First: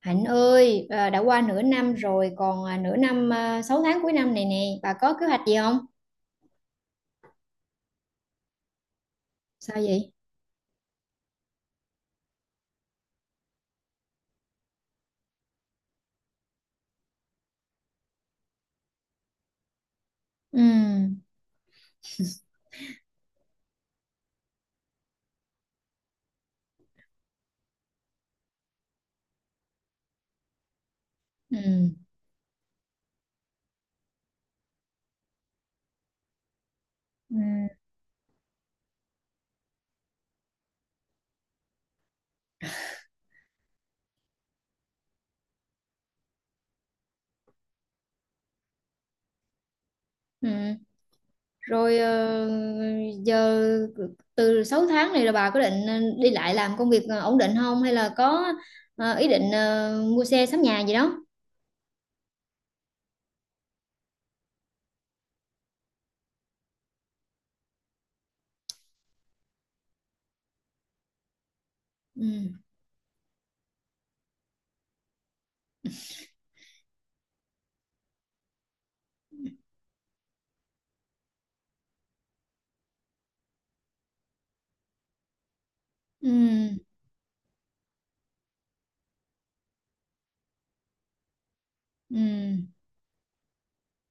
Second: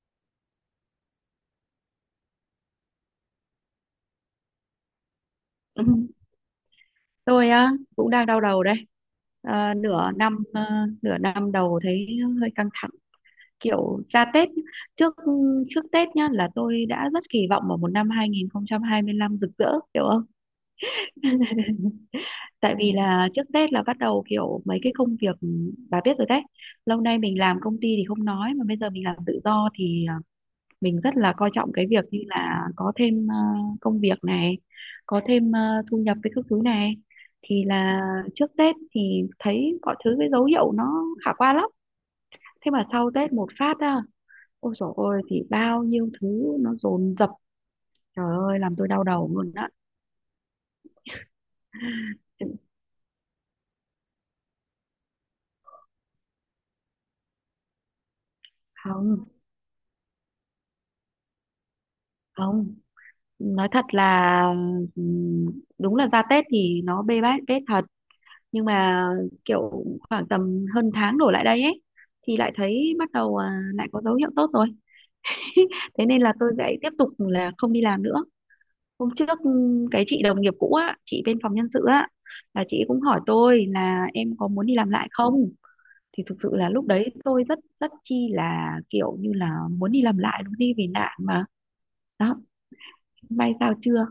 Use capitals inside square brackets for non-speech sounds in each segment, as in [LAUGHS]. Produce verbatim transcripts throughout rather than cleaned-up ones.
Hạnh ơi, à, đã qua nửa năm rồi, còn à, nửa năm à, sáu tháng cuối năm này nè, bà có kế hoạch gì không? [LAUGHS] Ừ, tôi á cũng đang đau đầu đây. Ờ, Sao Nửa vậy? năm ờ, nửa năm đầu thấy hơi căng thẳng, kiểu ra Tết nhá. Trước trước Tết nhá, là tôi đã rất kỳ vọng vào một năm hai không hai lăm rực rỡ, hiểu không? Ừ. [LAUGHS] Tại vì là trước Tết là bắt đầu kiểu mấy cái công việc, bà biết rồi đấy. Lâu nay mình làm công ty thì không nói, mà bây giờ mình làm tự do thì mình rất là coi trọng cái Ừ. việc như là có thêm ờ, công việc này, có thêm ờ, thu nhập với các thứ này. Ừ. Thì là trước Tết thì thấy mọi thứ, cái dấu hiệu nó khả quan lắm, thế mà sau Tết một phát á, ôi dồi ôi, thì bao nhiêu thứ nó dồn dập, trời ơi làm tôi đau đầu luôn á. Ừ. Rồi ờ, giờ từ sáu tháng này là bà có định ờ, đi lại làm công việc ờ, ổn định không? Hay là có ờ, Không, ý định ờ, mua xe sắm nhà gì đó? không, nói thật là ừm, đúng là ra Tết thì nó bê bết Tết thật, nhưng mà kiểu khoảng tầm hơn tháng đổ lại đây ấy, thì lại Ừ. thấy bắt đầu, à, lại có dấu hiệu tốt rồi. [LAUGHS] Thế nên là tôi lại tiếp tục là không đi làm nữa. Hôm trước ừm, cái chị đồng nghiệp cũ á, chị bên phòng nhân sự á, là chị cũng hỏi tôi là em có muốn đi làm lại không, thì thực sự là Ừ. lúc đấy tôi rất rất chi là kiểu như là muốn đi làm lại luôn đi vì nạn mà. Ừ. Đó, may sao chưa.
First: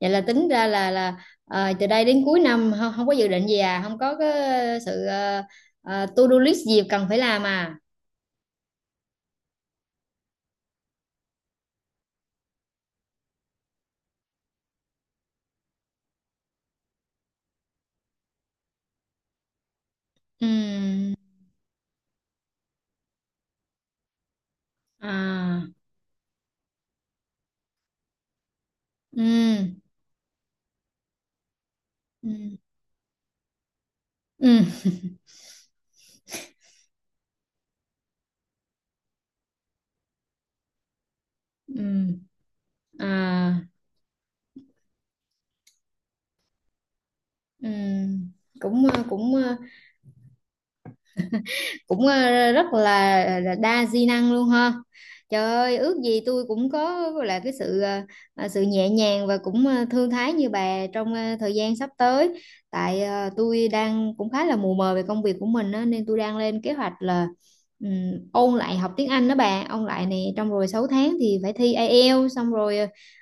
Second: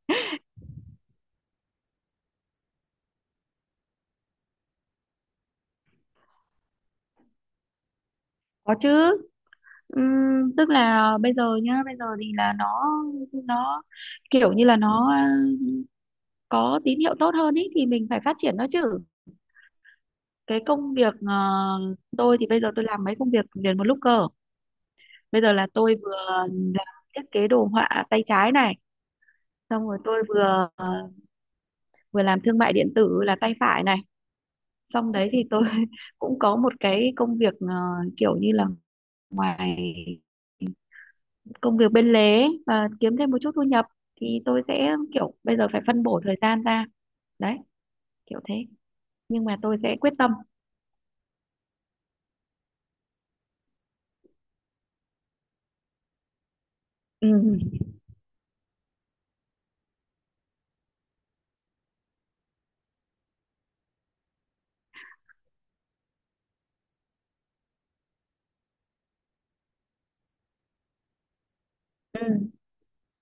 Vậy là tính ra là là ờ, từ đây đến cuối năm không, không có dự định gì à? Không có cái sự ờ, ờ, to do list gì cần phải làm à? Có chứ. Ừm, tức là bây giờ nhá, bây giờ thì là nó nó kiểu như là nó ờ, có tín hiệu tốt hơn ý, thì mình phải phát triển nó chứ. Cái công Ừ. việc ờ, tôi thì bây giờ tôi làm mấy công việc liền một lúc cơ. Bây giờ À. là tôi vừa làm thiết kế đồ họa tay trái này, Ừ. xong rồi tôi vừa ờ, vừa làm Ừ. thương mại điện tử là tay phải này, Ừ. xong đấy thì tôi [LAUGHS] cũng có một cái công việc ờ, kiểu như là ngoài công Ừ. việc bên lề và kiếm thêm một chút À. thu nhập, thì tôi sẽ kiểu bây giờ phải phân bổ thời gian ra, đấy, Ừ. kiểu thế. cũng ờ, cũng Nhưng ờ, mà tôi sẽ quyết tâm. cũng ờ, rất là, là đa di năng luôn ha. Trời ơi, ước gì tôi cũng có Ừ. là cái sự ờ, ờ, sự nhẹ nhàng và cũng ờ, thư thái như bà trong ờ, thời gian sắp tới. Tại ờ, tôi đang cũng khá là mù mờ về công việc của mình á, nên tôi đang lên kế hoạch là ừm, ôn lại học tiếng Anh đó bà, ôn lại này, trong rồi sáu tháng thì phải thi ai eo xong Ừ. rồi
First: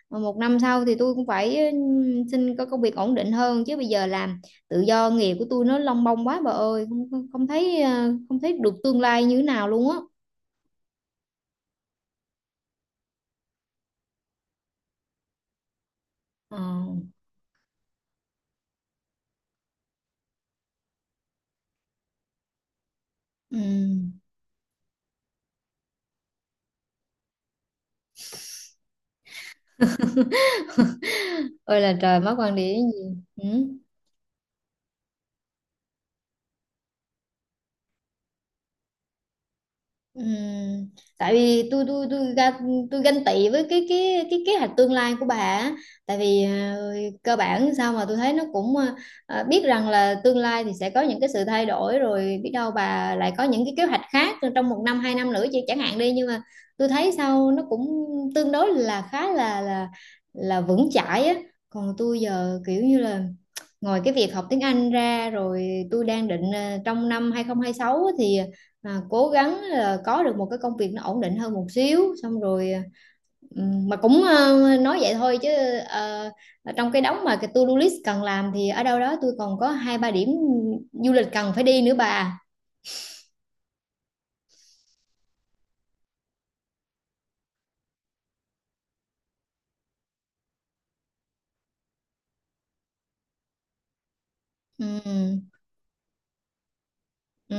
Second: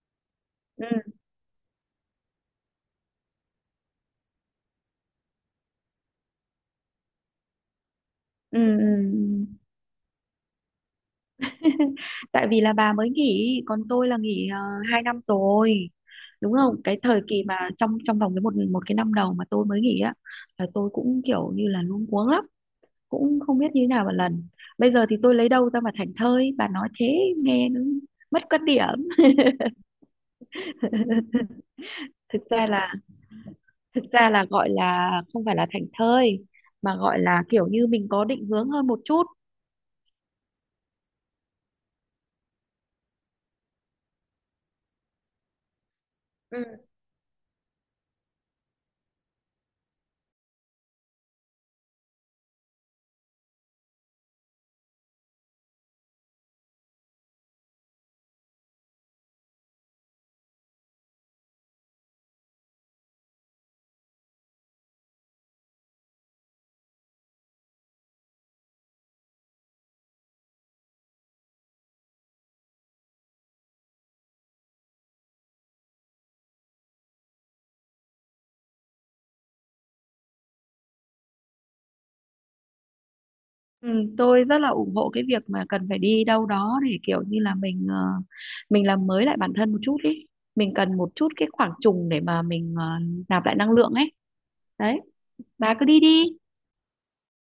ờ, một năm sau thì Ừ. tôi cũng phải ừm, xin có công việc ổn định hơn, chứ bây giờ làm tự do nghề của tôi nó lông bông quá bà ơi, không không không thấy ờ, không thấy Ừ. được tương lai như thế Ừ. nào luôn á. [LAUGHS] Tại vì là bà mới nghỉ, còn tôi là nghỉ uh, hai năm rồi, đúng Ờ. không? Cái thời kỳ mà trong trong vòng cái một một cái năm đầu mà tôi mới nghỉ á, là tôi cũng kiểu như là luống cuống lắm, cũng Ừ. không biết như thế nào một lần. Bây giờ thì tôi lấy đâu ra mà thảnh thơi, bà nói thế nghe nó mất quan điểm. [LAUGHS] Ôi là trời, [LAUGHS] mắc Thực quan ra điểm là, gì. Ừ. thực ra là gọi là không phải là thảnh thơi, mà gọi là kiểu như mình có định hướng hơn một chút. Ừm, tại vì tôi tôi tôi ga- tôi ganh tị với cái cái cái kế hoạch tương lai của bà á. Tại vì ờ, cơ bản sao mà tôi thấy nó cũng ờ, ờ, biết rằng là tương lai thì sẽ có những cái sự thay đổi, rồi biết đâu bà lại có những cái kế hoạch khác trong một năm hai năm nữa chứ chẳng hạn đi, nhưng mà tôi thấy sao nó cũng tương đối là khá là là là vững chãi á. Còn tôi giờ kiểu như là ngoài cái việc học tiếng Anh ra, rồi tôi đang định ờ, trong năm hai không hai sáu thì à, cố gắng là có được một cái công việc nó ổn định hơn một xíu, xong rồi ừm, mà cũng ờ, nói vậy thôi chứ ờ, trong cái đống mà cái to-do list cần làm thì ở đâu đó tôi còn có hai ba điểm du lịch cần phải đi nữa bà. Ừ, tôi rất là ủng hộ cái việc mà cần phải đi đâu đó để kiểu như là mình ờ, mình làm mới lại bản thân một chút ý, mình cần một chút cái khoảng trùng để mà mình ờ, nạp lại năng lượng ấy, đấy, Ừm. bà cứ đi đi. Ừ,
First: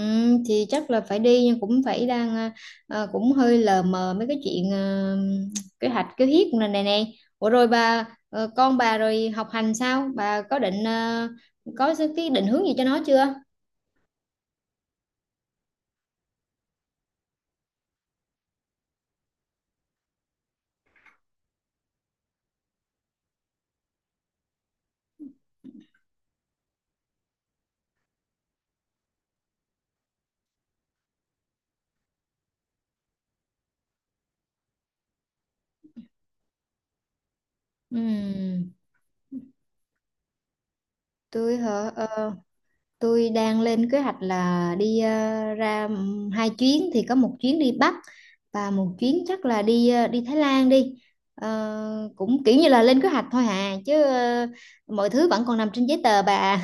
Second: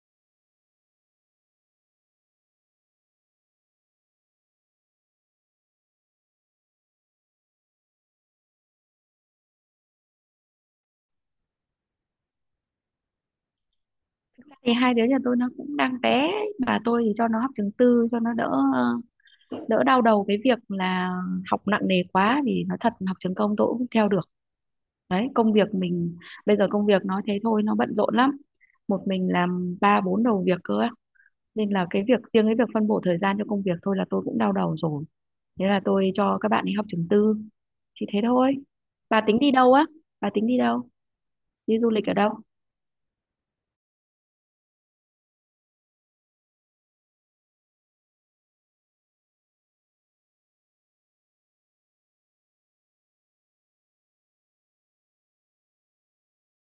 thì chắc là phải đi, nhưng cũng phải đang ờ, ờ, cũng hơi lờ mờ mấy cái chuyện ờ, kế hoạch kế hiếp này này này. Ủa rồi bà ờ, con bà rồi học hành sao, bà có định ờ, có cái định hướng gì cho nó chưa? Thì hai đứa nhà tôi nó cũng đang bé, bà, tôi thì cho nó học trường tư cho nó đỡ ờ, đỡ đau đầu cái việc là học nặng nề quá, vì nó thật, học trường công tôi cũng không theo được, đấy công việc mình, bây giờ công việc nói thế thôi nó bận rộn lắm, một mình làm ba bốn đầu việc cơ á. Nên là cái việc riêng, cái việc phân bổ thời gian cho công việc thôi là tôi cũng đau đầu rồi, thế là tôi cho các bạn đi học trường tư, chỉ thế thôi. Ừm, Bà tính đi đâu á, bà tính đi đâu, tôi đi du hả? lịch ở đâu? Ờ, tôi đang lên kế hoạch là đi ờ, ra ừm, hai chuyến, thì có một chuyến đi Bắc và một chuyến chắc là đi ờ, đi Thái Lan đi. Ờ, cũng kiểu như là lên kế hoạch thôi à, chứ ờ, mọi thứ vẫn còn nằm trên giấy tờ bà.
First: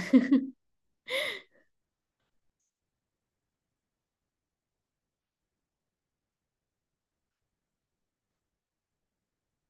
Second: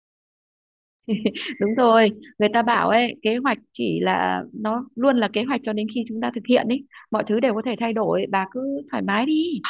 Đúng rồi, người ta bảo ấy, kế hoạch chỉ là nó luôn là kế hoạch cho đến khi chúng ta thực hiện ấy, mọi thứ đều có thể thay đổi, bà cứ thoải mái đi.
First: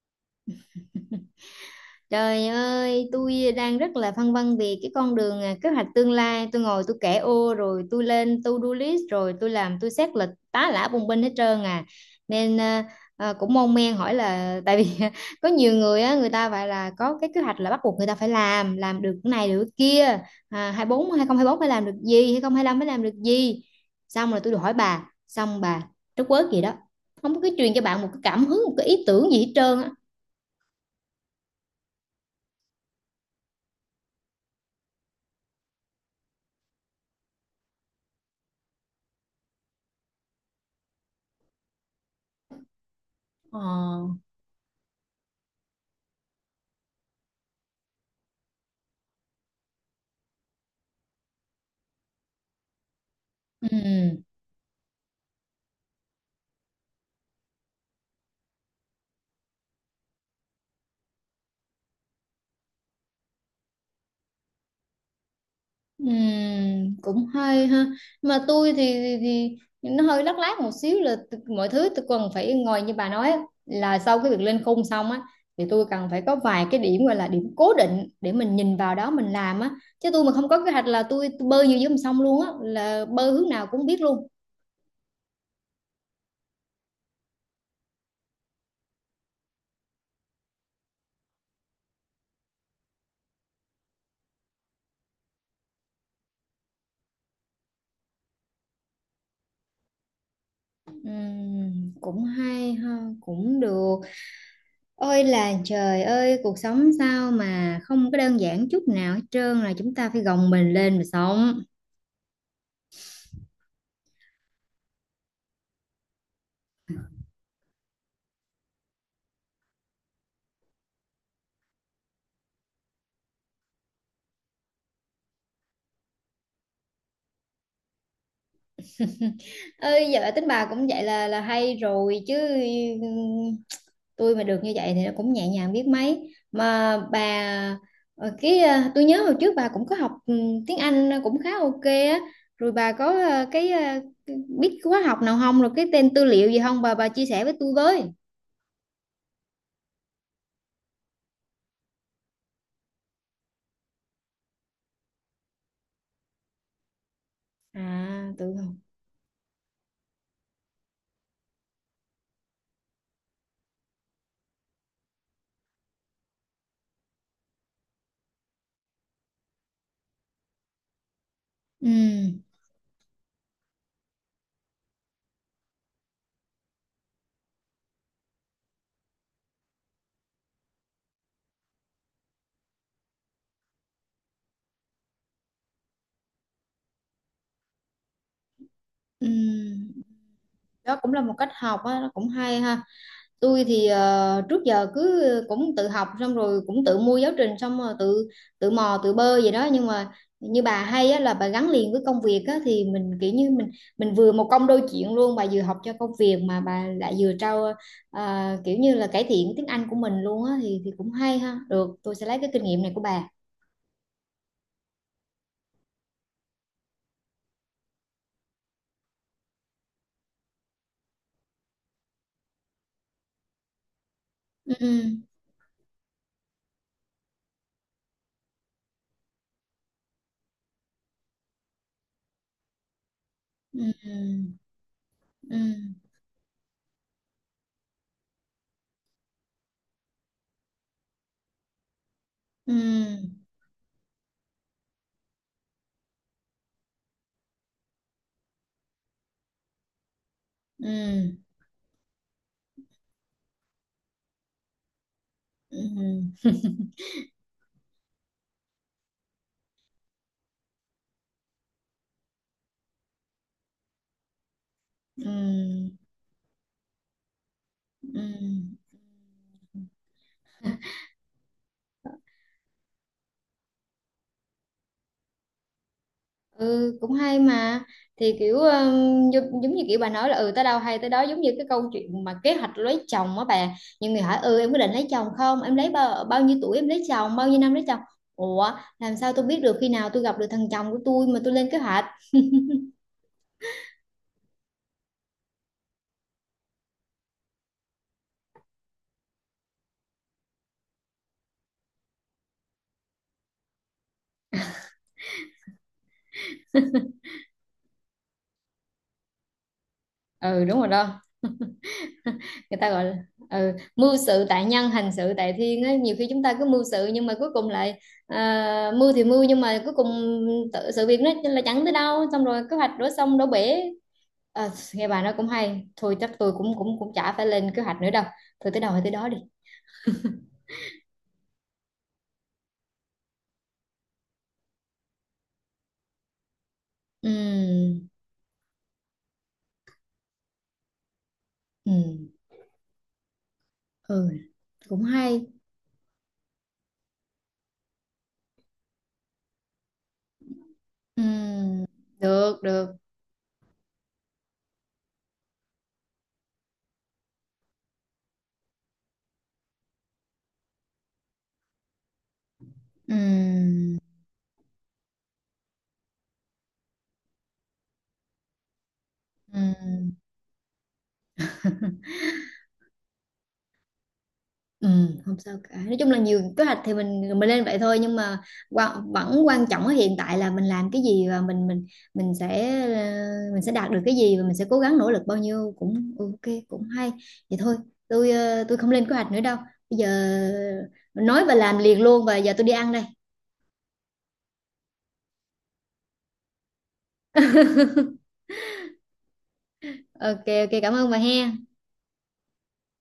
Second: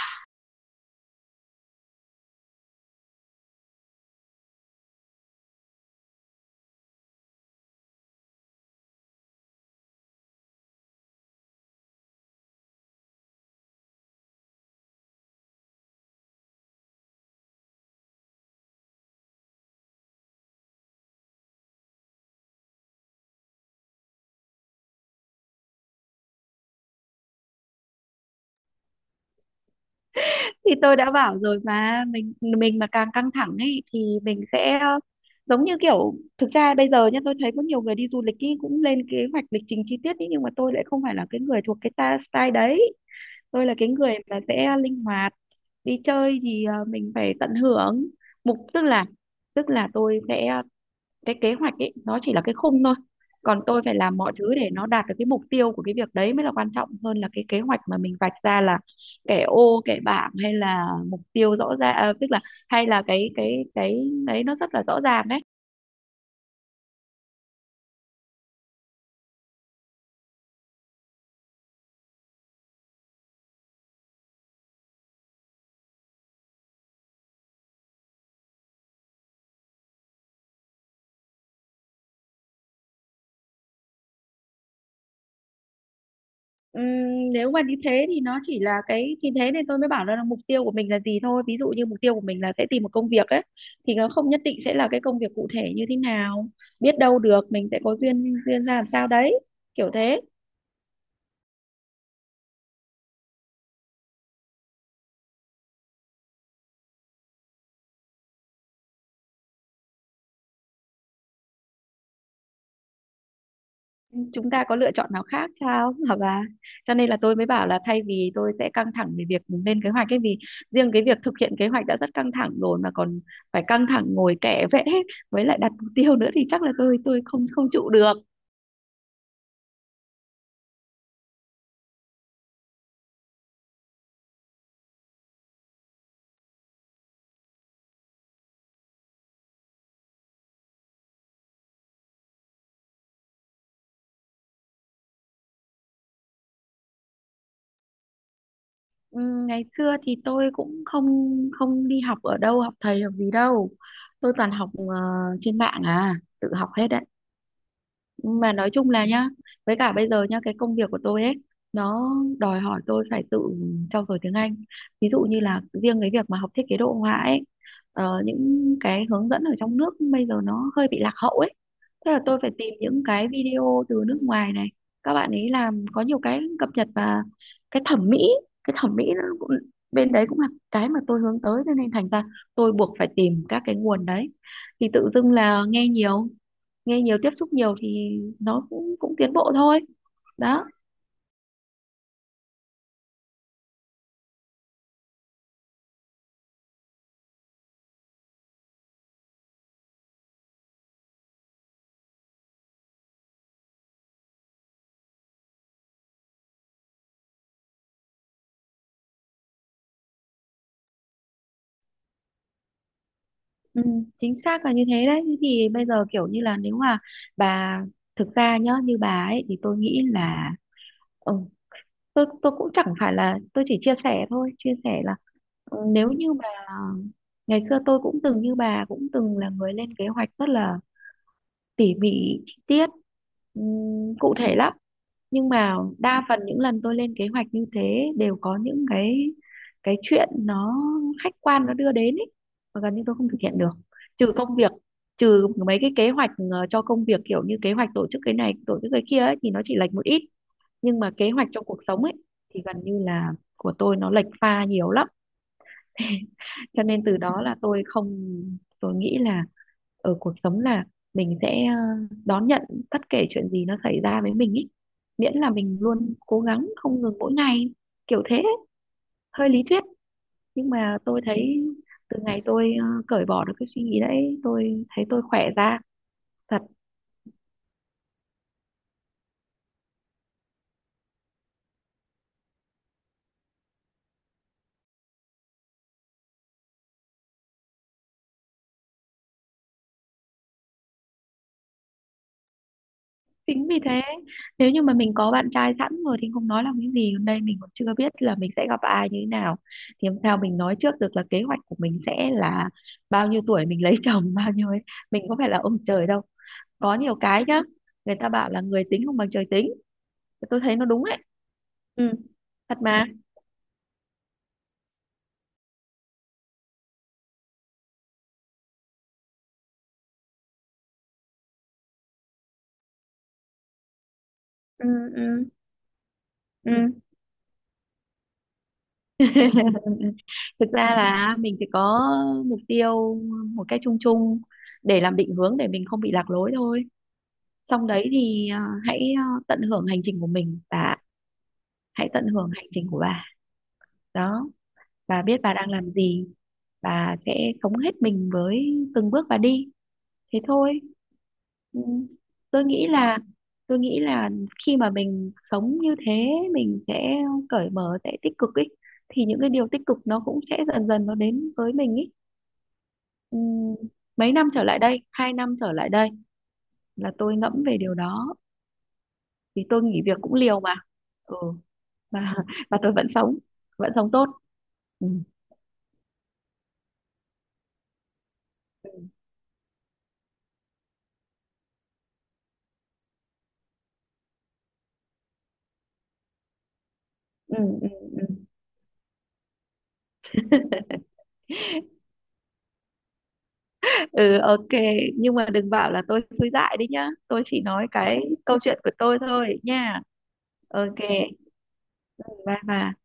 Trời ơi, tôi đang rất là phân vân về cái con đường, à, kế hoạch tương lai. Tôi ngồi tôi kẻ ô rồi tôi lên to-do list rồi tôi làm tôi xét lịch tá lả bùng binh hết trơn à. Nên à, à, cũng mon men hỏi là tại vì [LAUGHS] có nhiều người á, người ta phải là có cái kế hoạch là bắt buộc người ta phải làm, làm được cái này được cái kia. À, hai tư, bốn, hai không hai bốn phải làm được gì, hai không hai lăm phải làm được gì. Xong rồi tôi được hỏi bà, xong bà trất quớt gì đó. Không có cái truyền cho bạn một cái cảm hứng, một cái ý tưởng gì hết trơn á. Thì tôi đã bảo rồi mà, mình mình mà càng căng thẳng ấy thì mình sẽ ờ, giống như kiểu, thực ra bây giờ nhá tôi thấy có nhiều người đi du lịch ý, cũng lên kế hoạch lịch trình chi tiết ý, nhưng mà tôi lại không phải là cái người thuộc cái ta style đấy, Ờ. tôi là cái người là sẽ linh hoạt. Đi chơi thì ờ, mình phải tận hưởng. Mục, tức là, tức là tôi sẽ, cái kế hoạch ấy nó chỉ là cái khung thôi, còn tôi phải làm Ừ. mọi thứ để nó đạt được cái mục tiêu của cái việc đấy mới là quan trọng hơn là cái kế hoạch mà mình vạch ra là kẻ ô kẻ bảng, hay là mục tiêu rõ ràng, à, tức là, hay là cái cái cái đấy nó rất là rõ ràng đấy. Ừm, cũng hay ha. Mà tôi thì, thì, thì nó hơi lắc lác một xíu là t- mọi thứ tôi cần phải ngồi như bà nói á, là sau cái việc lên khung xong á, thì tôi cần phải có vài cái điểm, gọi là điểm cố định để mình nhìn vào đó mình làm á, chứ tôi mà không có kế hoạch là tôi, tôi bơi như dưới dòng sông luôn á, là bơi hướng nào cũng biết luôn. Ừm, nếu mà như thế thì nó chỉ là cái, thì thế nên tôi mới bảo là mục tiêu của mình là gì thôi, ví dụ như mục tiêu của mình là sẽ tìm một công việc ấy, thì nó không nhất định sẽ là cái công việc cụ thể như thế nào, biết đâu được mình sẽ có duyên, duyên ra làm sao đấy, kiểu thế. Ừm, cũng hay ha, cũng được. Ôi là trời ơi, cuộc sống sao mà không có đơn giản chút nào hết trơn, là chúng ta phải gồng mình lên mà sống. Chúng ta có lựa chọn nào khác sao hả bà, cho nên là tôi mới bảo là thay vì tôi sẽ căng thẳng về việc lên kế hoạch ấy, vì riêng cái việc thực hiện kế hoạch đã rất căng thẳng rồi, mà còn phải căng thẳng ngồi kẻ vẽ với lại đặt mục tiêu nữa thì chắc là tôi tôi không không trụ được. Ơi giờ tính bà cũng vậy là là hay rồi chứ. Ừm, tôi mà được như vậy thì nó cũng nhẹ nhàng biết mấy mà bà. ờ, cái ờ, tôi nhớ hồi trước bà cũng có học ừm, tiếng Anh cũng khá ok á, rồi bà có ờ, cái ờ, biết khóa học nào không, rồi cái tên tư liệu gì không bà, bà chia sẻ với tôi với. Ừ, ngày xưa thì tôi cũng không không đi học ở đâu, học thầy học gì đâu, tôi toàn học ờ, trên mạng à, tự học hết đấy. À Nhưng mà tự nói học. chung là nhá, với cả bây giờ nhá, cái công việc của tôi ấy nó đòi hỏi tôi phải tự trau dồi tiếng Anh. Ví dụ như là riêng cái việc mà học thiết kế đồ họa ấy, ờ, những cái hướng dẫn ở trong nước bây giờ nó hơi bị lạc hậu ấy, Ừ. thế là tôi phải tìm những cái video từ nước ngoài này, các bạn ấy làm có nhiều cái cập nhật, và cái thẩm mỹ, cái thẩm mỹ nó cũng bên đấy cũng là cái mà tôi hướng tới, cho nên thành ra tôi buộc phải tìm các cái nguồn đấy. Thì tự dưng là nghe nhiều, nghe nhiều tiếp xúc nhiều thì nó cũng cũng Ừ. tiến bộ thôi, đó. Đó cũng là một cách học á, nó cũng hay ha. Tôi thì ờ, trước giờ cứ cũng tự học, xong rồi cũng tự mua giáo trình, xong rồi tự tự mò tự bơ vậy đó, nhưng mà như bà hay á, là bà gắn liền với công việc á, thì mình kiểu như mình mình vừa một công đôi chuyện luôn, bà vừa học cho công việc mà bà lại vừa trau, ờ, kiểu như là cải thiện tiếng Anh của mình luôn á, thì thì cũng hay ha, được, tôi sẽ lấy cái kinh nghiệm này của bà. Ừ, chính xác là như thế đấy. Thế thì bây giờ kiểu như là nếu mà bà, thực ra nhá như bà ấy thì tôi nghĩ là, ừ, tôi tôi cũng chẳng phải là, tôi chỉ chia sẻ thôi, chia sẻ là, Ừ. ừ, nếu như mà ngày xưa tôi cũng từng như bà, cũng từng là người lên kế hoạch rất là tỉ mỉ, chi tiết, ừm, cụ Ừ. thể lắm. Nhưng Ừ. mà đa phần những lần tôi lên kế hoạch như thế đều có những cái cái chuyện nó khách quan nó đưa đến ấy, và gần như tôi không thực Ừ. hiện được. Trừ công việc, trừ mấy cái kế hoạch ờ, cho công việc kiểu như kế hoạch tổ chức cái này tổ chức cái kia ấy, thì nó chỉ lệch một ít, nhưng mà kế Ừ. hoạch cho cuộc sống ấy thì gần như là của tôi nó lệch pha nhiều lắm. [LAUGHS] Ừ. Cho nên từ đó là tôi không, tôi nghĩ là ở cuộc sống là mình sẽ ờ, đón nhận bất kể chuyện gì nó xảy ra với mình ý, miễn là mình Ừ. luôn cố gắng không ngừng mỗi ngày, Ừ. kiểu Ừ. thế. Hơi lý thuyết, nhưng mà tôi thấy từ ngày tôi ờ, cởi bỏ được cái suy nghĩ đấy, tôi thấy tôi khỏe ra thật. Ừ cũng hay mà. Thì kiểu um, giống, giống như kiểu bà nói là ừ tới đâu hay tới đó, giống như cái câu chuyện mà kế hoạch lấy chồng á bà, nhiều người hỏi ừ em có định lấy chồng không, em lấy bao bao nhiêu tuổi em lấy chồng, bao nhiêu năm lấy chồng. Ủa, làm sao tôi biết được khi nào tôi gặp được thằng chồng của tôi mà tôi lên kế hoạch. Chính vì thế, nếu như mà mình có bạn trai sẵn rồi thì không nói làm cái gì, còn đây mình còn chưa biết là mình sẽ gặp ai như thế nào, thì làm sao mình nói trước được là kế hoạch của mình sẽ là bao nhiêu tuổi mình [LAUGHS] lấy chồng bao nhiêu ấy, mình có phải là ông trời đâu. Có nhiều cái nhá, người ta bảo là người tính không bằng trời tính, tôi Ừ thấy đúng nó rồi đúng ấy. đó. Ừ, thật Người ta mà. gọi là ừ, mưu sự tại nhân hành sự tại thiên á, nhiều khi chúng ta cứ mưu sự nhưng mà cuối cùng lại, à, mưu thì mưu nhưng mà cuối cùng tự, sự việc nó là chẳng tới đâu, xong rồi kế hoạch đổ sông đổ bể. Ờ, Ừ. nghe Ừ. bà nói cũng hay, thôi chắc tôi Ừ. cũng cũng cũng chả phải lên kế hoạch nữa đâu. Thôi tới đâu hay tới đó đi. [LAUGHS] Thực ra là mình chỉ có mục tiêu một cách chung chung để làm định hướng để mình không bị lạc lối thôi, xong đấy Ừm. thì, à, hãy, à, tận hưởng hành trình của mình, và hãy tận Ừm. hưởng hành trình của bà, Ừ đó. cũng Bà biết hay. bà đang làm gì, bà sẽ sống hết mình với từng bước bà đi, thế thôi. Ừ. Ừm, tôi được nghĩ được. là tôi nghĩ là khi mà mình sống như thế, mình sẽ cởi mở, sẽ tích cực ấy, thì những cái điều tích cực nó cũng sẽ dần dần nó đến với mình ấy. Ừm, Ừm. mấy năm trở lại đây, hai năm trở lại đây là tôi ngẫm về điều đó, vì tôi nghỉ Ừm. việc cũng liều mà. Ừ, [LAUGHS] và và tôi vẫn sống, vẫn sống tốt. Ừ, Ừ. không sao cả. Nói chung là nhiều kế hoạch thì mình mình lên vậy thôi, nhưng mà Ừ. quan, vẫn quan trọng ở hiện tại là mình làm cái gì, và mình mình mình sẽ ờ, mình sẽ đạt được cái gì, và mình sẽ cố gắng nỗ lực bao nhiêu cũng ok cũng hay. Ừ. Vậy thôi, Ừ. Ừ. tôi ờ, tôi không lên kế hoạch nữa đâu. Bây giờ [LAUGHS] nói và làm liền luôn, và giờ tôi đi ăn đây. Ừ, ok. Nhưng mà đừng bảo là tôi suy dại đi nhá, tôi chỉ nói [LAUGHS] cái câu chuyện của tôi thôi nha. Ok, ok Ok, cảm ơn bà he. bye bye.